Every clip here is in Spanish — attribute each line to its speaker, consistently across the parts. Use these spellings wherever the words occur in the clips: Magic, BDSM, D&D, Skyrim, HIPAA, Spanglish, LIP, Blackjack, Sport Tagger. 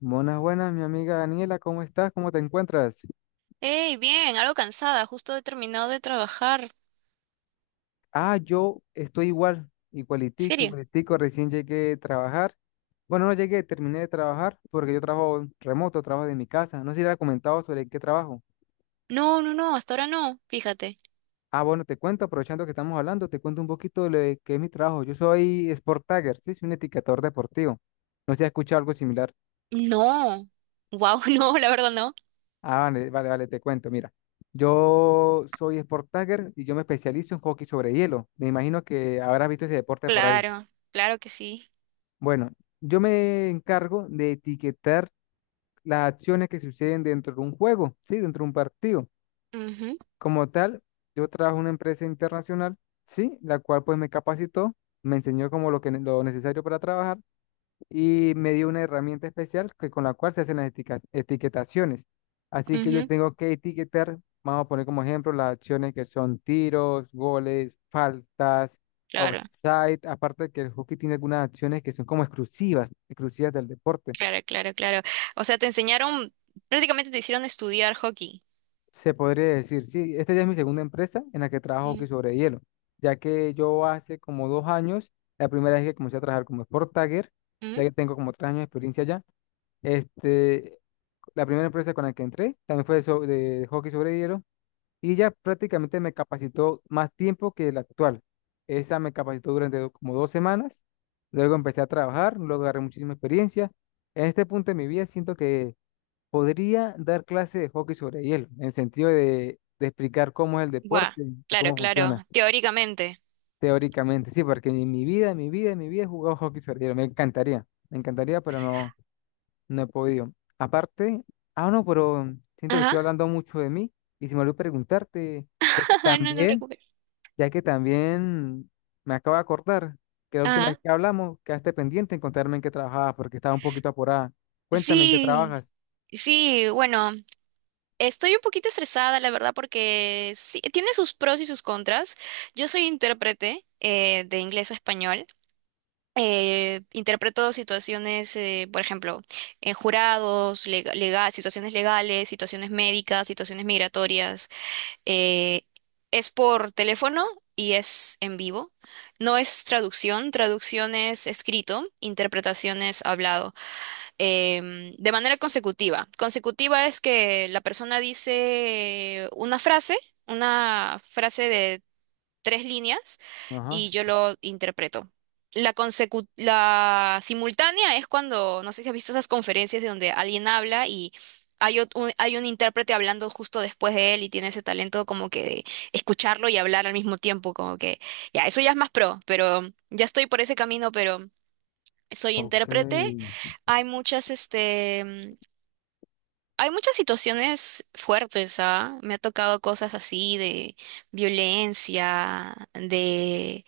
Speaker 1: Buenas, buenas, mi amiga Daniela, ¿cómo estás? ¿Cómo te encuentras?
Speaker 2: Hey, bien, algo cansada, justo he terminado de trabajar.
Speaker 1: Ah, yo estoy igual, igualitico,
Speaker 2: ¿Serio?
Speaker 1: igualitico, recién llegué a trabajar. Bueno, no llegué, terminé de trabajar porque yo trabajo remoto, trabajo de mi casa. No sé si le he comentado sobre qué trabajo.
Speaker 2: No, hasta ahora no, fíjate.
Speaker 1: Ah, bueno, te cuento, aprovechando que estamos hablando, te cuento un poquito de lo de qué es mi trabajo. Yo soy Sport Tagger, sí, soy un etiquetador deportivo. No sé si has escuchado algo similar.
Speaker 2: No. Wow, no, la verdad no.
Speaker 1: Ah, vale, vale, vale, te cuento, mira. Yo soy Sport Tagger y yo me especializo en hockey sobre hielo. Me imagino que habrás visto ese deporte por ahí.
Speaker 2: Claro, claro que sí.
Speaker 1: Bueno, yo me encargo de etiquetar las acciones que suceden dentro de un juego, ¿sí? Dentro de un partido.
Speaker 2: Ujú,
Speaker 1: Como tal, yo trabajo en una empresa internacional, ¿sí? La cual pues me capacitó, me enseñó como lo que, lo necesario para trabajar y me dio una herramienta especial que, con la cual se hacen las etiquetaciones. Así que yo
Speaker 2: ujú.
Speaker 1: tengo que etiquetar, vamos a poner como ejemplo las acciones que son tiros, goles, faltas,
Speaker 2: Claro,
Speaker 1: offside, aparte que el hockey tiene algunas acciones que son como exclusivas, exclusivas del deporte.
Speaker 2: claro, claro, claro. O sea, te enseñaron, prácticamente te hicieron estudiar hockey.
Speaker 1: Se podría decir, sí, esta ya es mi segunda empresa en la que trabajo hockey
Speaker 2: Mm,
Speaker 1: sobre hielo, ya que yo hace como 2 años, la primera vez que comencé a trabajar como sport tagger,
Speaker 2: mm.
Speaker 1: ya que tengo como 3 años de experiencia ya, este, la primera empresa con la que entré también fue de, de hockey sobre hielo y ella prácticamente me capacitó más tiempo que la actual. Esa me capacitó durante como 2 semanas, luego empecé a trabajar, luego agarré muchísima experiencia. En este punto de mi vida siento que podría dar clase de hockey sobre hielo, en el sentido de explicar cómo es el
Speaker 2: Guau,
Speaker 1: deporte y
Speaker 2: claro,
Speaker 1: cómo
Speaker 2: claro,
Speaker 1: funciona
Speaker 2: teóricamente.
Speaker 1: teóricamente. Sí, porque en mi vida, en mi vida, en mi vida he jugado hockey sobre hielo. Me encantaría, pero no. No he podido. Aparte, ah, no, pero siento que
Speaker 2: Ajá.
Speaker 1: estoy hablando mucho de mí y si me olvidó preguntarte, ya que
Speaker 2: No te
Speaker 1: también,
Speaker 2: preocupes.
Speaker 1: ya que también me acabo de acordar que la última vez
Speaker 2: Ajá.
Speaker 1: que hablamos quedaste pendiente en contarme en qué trabajabas porque estaba un poquito apurada. Cuéntame en qué trabajas.
Speaker 2: Sí, sí, bueno. Estoy un poquito estresada, la verdad, porque sí, tiene sus pros y sus contras. Yo soy intérprete de inglés a español. Interpreto situaciones, por ejemplo, en jurados, situaciones legales, situaciones médicas, situaciones migratorias. Eh, es por teléfono y es en vivo. No es traducción, traducción es escrito, interpretación es hablado de manera consecutiva. Consecutiva es que la persona dice una frase de tres líneas y
Speaker 1: Ajá.
Speaker 2: yo lo interpreto. La simultánea es cuando, no sé si has visto esas conferencias de donde alguien habla y hay un intérprete hablando justo después de él y tiene ese talento como que de escucharlo y hablar al mismo tiempo, como que ya, eso ya es más pro, pero ya estoy por ese camino, pero soy
Speaker 1: Ok.
Speaker 2: intérprete, hay muchas, este, hay muchas situaciones fuertes, ¿ah? Me ha tocado cosas así de violencia, de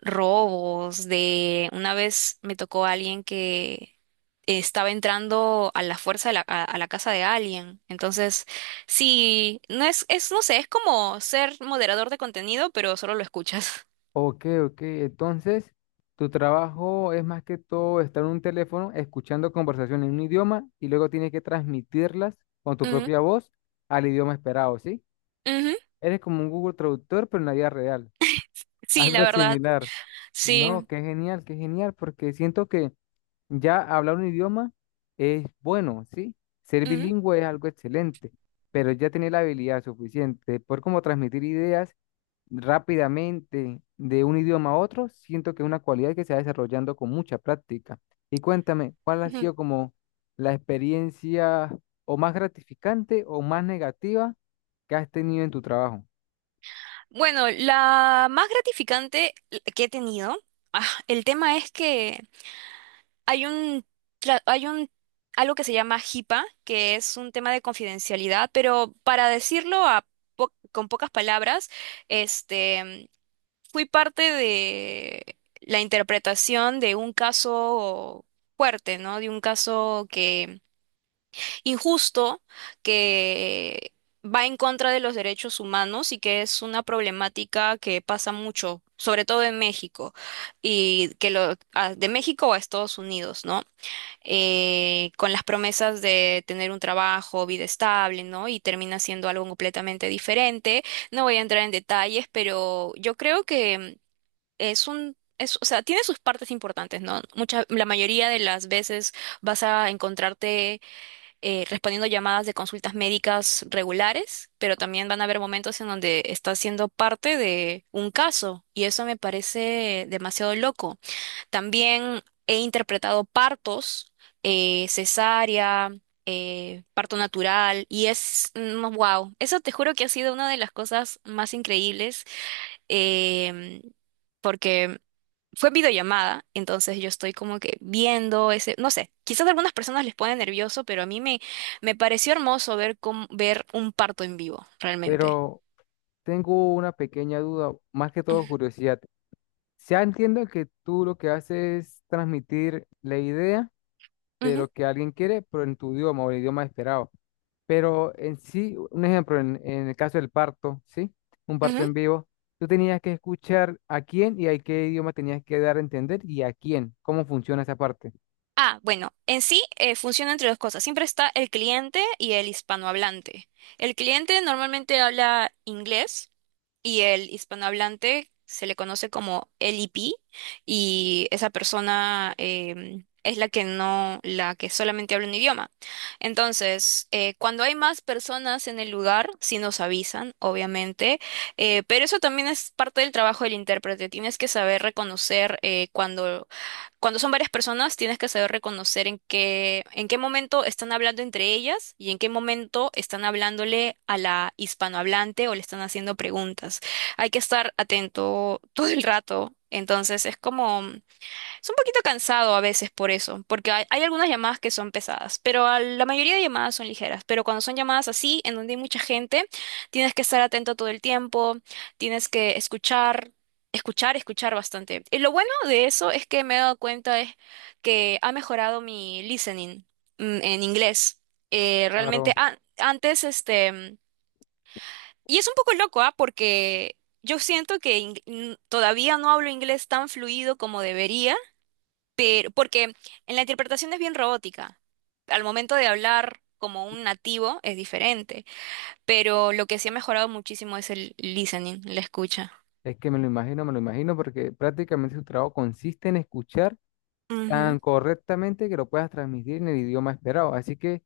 Speaker 2: robos, de una vez me tocó a alguien que estaba entrando a la fuerza a la casa de alguien. Entonces, sí, no sé, es como ser moderador de contenido, pero solo lo escuchas.
Speaker 1: Ok, ok. Entonces, tu trabajo es más que todo estar en un teléfono escuchando conversaciones en un idioma y luego tienes que transmitirlas con tu
Speaker 2: Ujú,
Speaker 1: propia voz al idioma esperado, ¿sí?
Speaker 2: ujú.
Speaker 1: Eres como un Google Traductor, pero en la vida real.
Speaker 2: Sí, la
Speaker 1: Algo
Speaker 2: verdad,
Speaker 1: similar. No,
Speaker 2: sí.
Speaker 1: qué genial, porque siento que ya hablar un idioma es bueno, ¿sí? Ser
Speaker 2: Ujú,
Speaker 1: bilingüe es algo excelente, pero ya tener la habilidad suficiente por poder como transmitir ideas rápidamente de un idioma a otro, siento que es una cualidad que se va desarrollando con mucha práctica. Y cuéntame, ¿cuál ha
Speaker 2: ujú.
Speaker 1: sido como la experiencia o más gratificante o más negativa que has tenido en tu trabajo?
Speaker 2: Bueno, la más gratificante que he tenido, ah, el tema es que hay un, hay un, algo que se llama HIPAA, que es un tema de confidencialidad, pero para decirlo a con pocas palabras, este, fui parte de la interpretación de un caso fuerte, ¿no? De un caso injusto, que va en contra de los derechos humanos y que es una problemática que pasa mucho, sobre todo en México, y que de México a Estados Unidos, ¿no? Con las promesas de tener un trabajo, vida estable, ¿no? Y termina siendo algo completamente diferente. No voy a entrar en detalles, pero yo creo que es un... o sea, tiene sus partes importantes, ¿no? Mucha, la mayoría de las veces vas a encontrarte respondiendo llamadas de consultas médicas regulares, pero también van a haber momentos en donde estás siendo parte de un caso y eso me parece demasiado loco. También he interpretado partos, cesárea, parto natural y es wow, eso te juro que ha sido una de las cosas más increíbles, em, porque fue videollamada, entonces yo estoy como que viendo ese, no sé, quizás a algunas personas les pone nervioso, pero a mí me, me pareció hermoso ver cómo, ver un parto en vivo, realmente.
Speaker 1: Pero tengo una pequeña duda, más que
Speaker 2: Ujú,
Speaker 1: todo curiosidad. Ya entiendo que tú lo que haces es transmitir la idea de
Speaker 2: ujú,
Speaker 1: lo que alguien quiere, pero en tu idioma o el idioma esperado. Pero en sí, un ejemplo, en el caso del parto, ¿sí? Un parto
Speaker 2: ujú.
Speaker 1: en vivo, tú tenías que escuchar a quién y a qué idioma tenías que dar a entender y a quién, cómo funciona esa parte.
Speaker 2: Ah, bueno, en sí funciona entre dos cosas. Siempre está el cliente y el hispanohablante. El cliente normalmente habla inglés, y el hispanohablante se le conoce como LIP y esa persona es la que no, la que solamente habla un idioma. Entonces, cuando hay más personas en el lugar, sí nos avisan, obviamente, pero eso también es parte del trabajo del intérprete. Tienes que saber reconocer cuando son varias personas, tienes que saber reconocer en qué momento están hablando entre ellas y en qué momento están hablándole a la hispanohablante o le están haciendo preguntas. Hay que estar atento todo el rato. Entonces, es como es un poquito cansado a veces por eso, porque hay algunas llamadas que son pesadas, pero a la mayoría de llamadas son ligeras. Pero cuando son llamadas así, en donde hay mucha gente, tienes que estar atento todo el tiempo, tienes que escuchar, escuchar, escuchar bastante. Y lo bueno de eso es que me he dado cuenta es que ha mejorado mi listening, en inglés.
Speaker 1: Claro,
Speaker 2: Antes, este, y es un poco loco, ¿ah? Porque yo siento que todavía no hablo inglés tan fluido como debería pero, porque en la interpretación es bien robótica. Al momento de hablar como un nativo es diferente, pero lo que sí ha mejorado muchísimo es el listening, la escucha.
Speaker 1: es que me lo imagino, porque prácticamente su trabajo consiste en escuchar
Speaker 2: Ujú,
Speaker 1: tan correctamente que lo puedas transmitir en el idioma esperado. Así que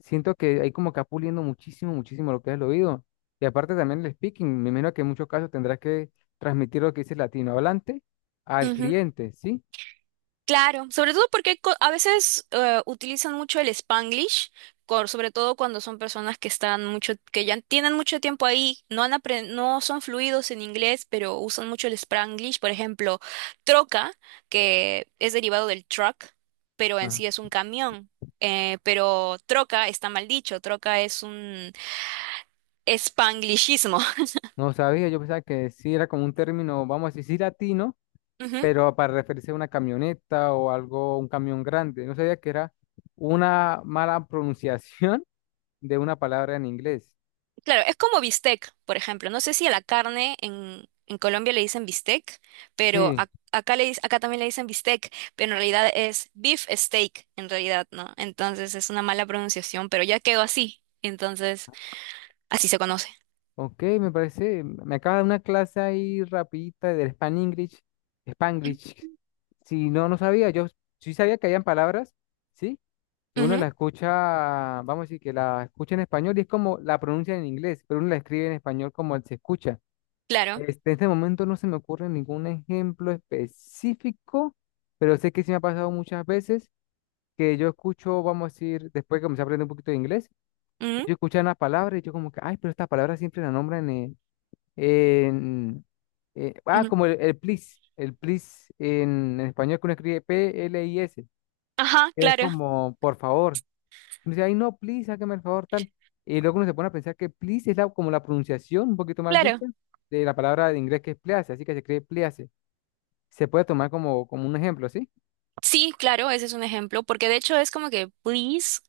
Speaker 1: siento que ahí como que va puliendo muchísimo, muchísimo lo que es el oído. Y aparte también el speaking, me imagino que en muchos casos tendrás que transmitir lo que dice el latino hablante al
Speaker 2: ujú.
Speaker 1: cliente, ¿sí?
Speaker 2: Claro, sobre todo porque a veces utilizan mucho el Spanglish, sobre todo cuando son personas que están mucho, que ya tienen mucho tiempo ahí, no son fluidos en inglés, pero usan mucho el Spanglish. Por ejemplo, troca, que es derivado del truck, pero en
Speaker 1: Ah,
Speaker 2: sí es un camión. Pero troca está mal dicho, troca es un Spanglishismo.
Speaker 1: no sabía, yo pensaba que sí era como un término, vamos a decir, sí latino, pero para referirse a una camioneta o algo, un camión grande. No sabía que era una mala pronunciación de una palabra en inglés.
Speaker 2: Claro, es como bistec, por ejemplo. No sé si a la carne en Colombia le dicen bistec, pero
Speaker 1: Sí.
Speaker 2: acá, acá también le dicen bistec, pero en realidad es beef steak, en realidad, ¿no? Entonces es una mala pronunciación, pero ya quedó así. Entonces, así se conoce.
Speaker 1: Ok, me parece, me acaba de dar una clase ahí rapidita del Span English, Spanglish. Si no, no sabía, yo sí sabía que habían palabras, ¿sí? Que uno
Speaker 2: Ujú,
Speaker 1: la escucha, vamos a decir, que la escucha en español y es como la pronuncia en inglés, pero uno la escribe en español como él se escucha.
Speaker 2: claro.
Speaker 1: Este, en este momento no se me ocurre ningún ejemplo específico, pero sé que sí me ha pasado muchas veces que yo escucho, vamos a decir, después que comencé a aprender un poquito de inglés, yo escuchaba una palabra y yo como que, ay, pero esta palabra siempre la nombran en en- ah,
Speaker 2: Ujú, ujú.
Speaker 1: como el please en español que uno escribe PLIS,
Speaker 2: Ajá,
Speaker 1: que es
Speaker 2: claro,
Speaker 1: como por favor. Uno dice, ay, no, please, hágame el favor, tal. Y luego uno se pone a pensar que please es la, como la pronunciación, un poquito mal dicha,
Speaker 2: claro.
Speaker 1: de la palabra de inglés que es please, así que se escribe please. Se puede tomar como, como un ejemplo, ¿sí?
Speaker 2: Sí, claro, ese es un ejemplo, porque de hecho es como que please,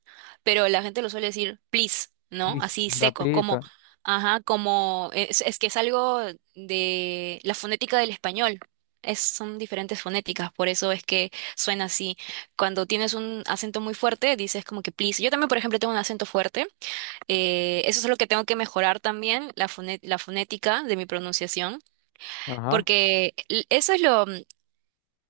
Speaker 2: pero la gente lo suele decir please, ¿no?
Speaker 1: Please,
Speaker 2: Así seco, como,
Speaker 1: rapidito.
Speaker 2: ajá, como, es que es algo de la fonética del español. Es, son diferentes fonéticas, por eso es que suena así. Cuando tienes un acento muy fuerte, dices como que please. Yo también, por ejemplo, tengo un acento fuerte, eso es lo que tengo que mejorar también, la fonética de mi pronunciación,
Speaker 1: Ajá.
Speaker 2: porque eso es lo,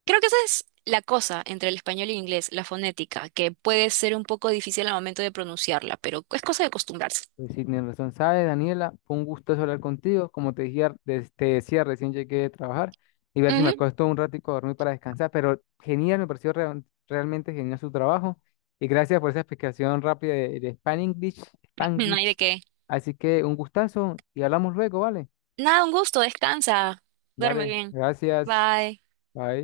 Speaker 2: creo que esa es la cosa entre el español y el inglés, la fonética, que puede ser un poco difícil al momento de pronunciarla, pero es cosa de acostumbrarse.
Speaker 1: Pues sí, tienes razón. ¿Sabes, Daniela? Fue un gusto hablar contigo. Como te decía, te decía, recién llegué de trabajar y ver si me
Speaker 2: Ujú.
Speaker 1: acuesto un ratico a dormir para descansar. Pero genial, me pareció realmente genial su trabajo. Y gracias por esa explicación rápida de Spanglish,
Speaker 2: No hay
Speaker 1: Spanglish.
Speaker 2: de qué.
Speaker 1: Así que un gustazo y hablamos luego, ¿vale?
Speaker 2: Nada, un gusto, descansa, duerme
Speaker 1: Dale,
Speaker 2: bien.
Speaker 1: gracias.
Speaker 2: Bye.
Speaker 1: Bye.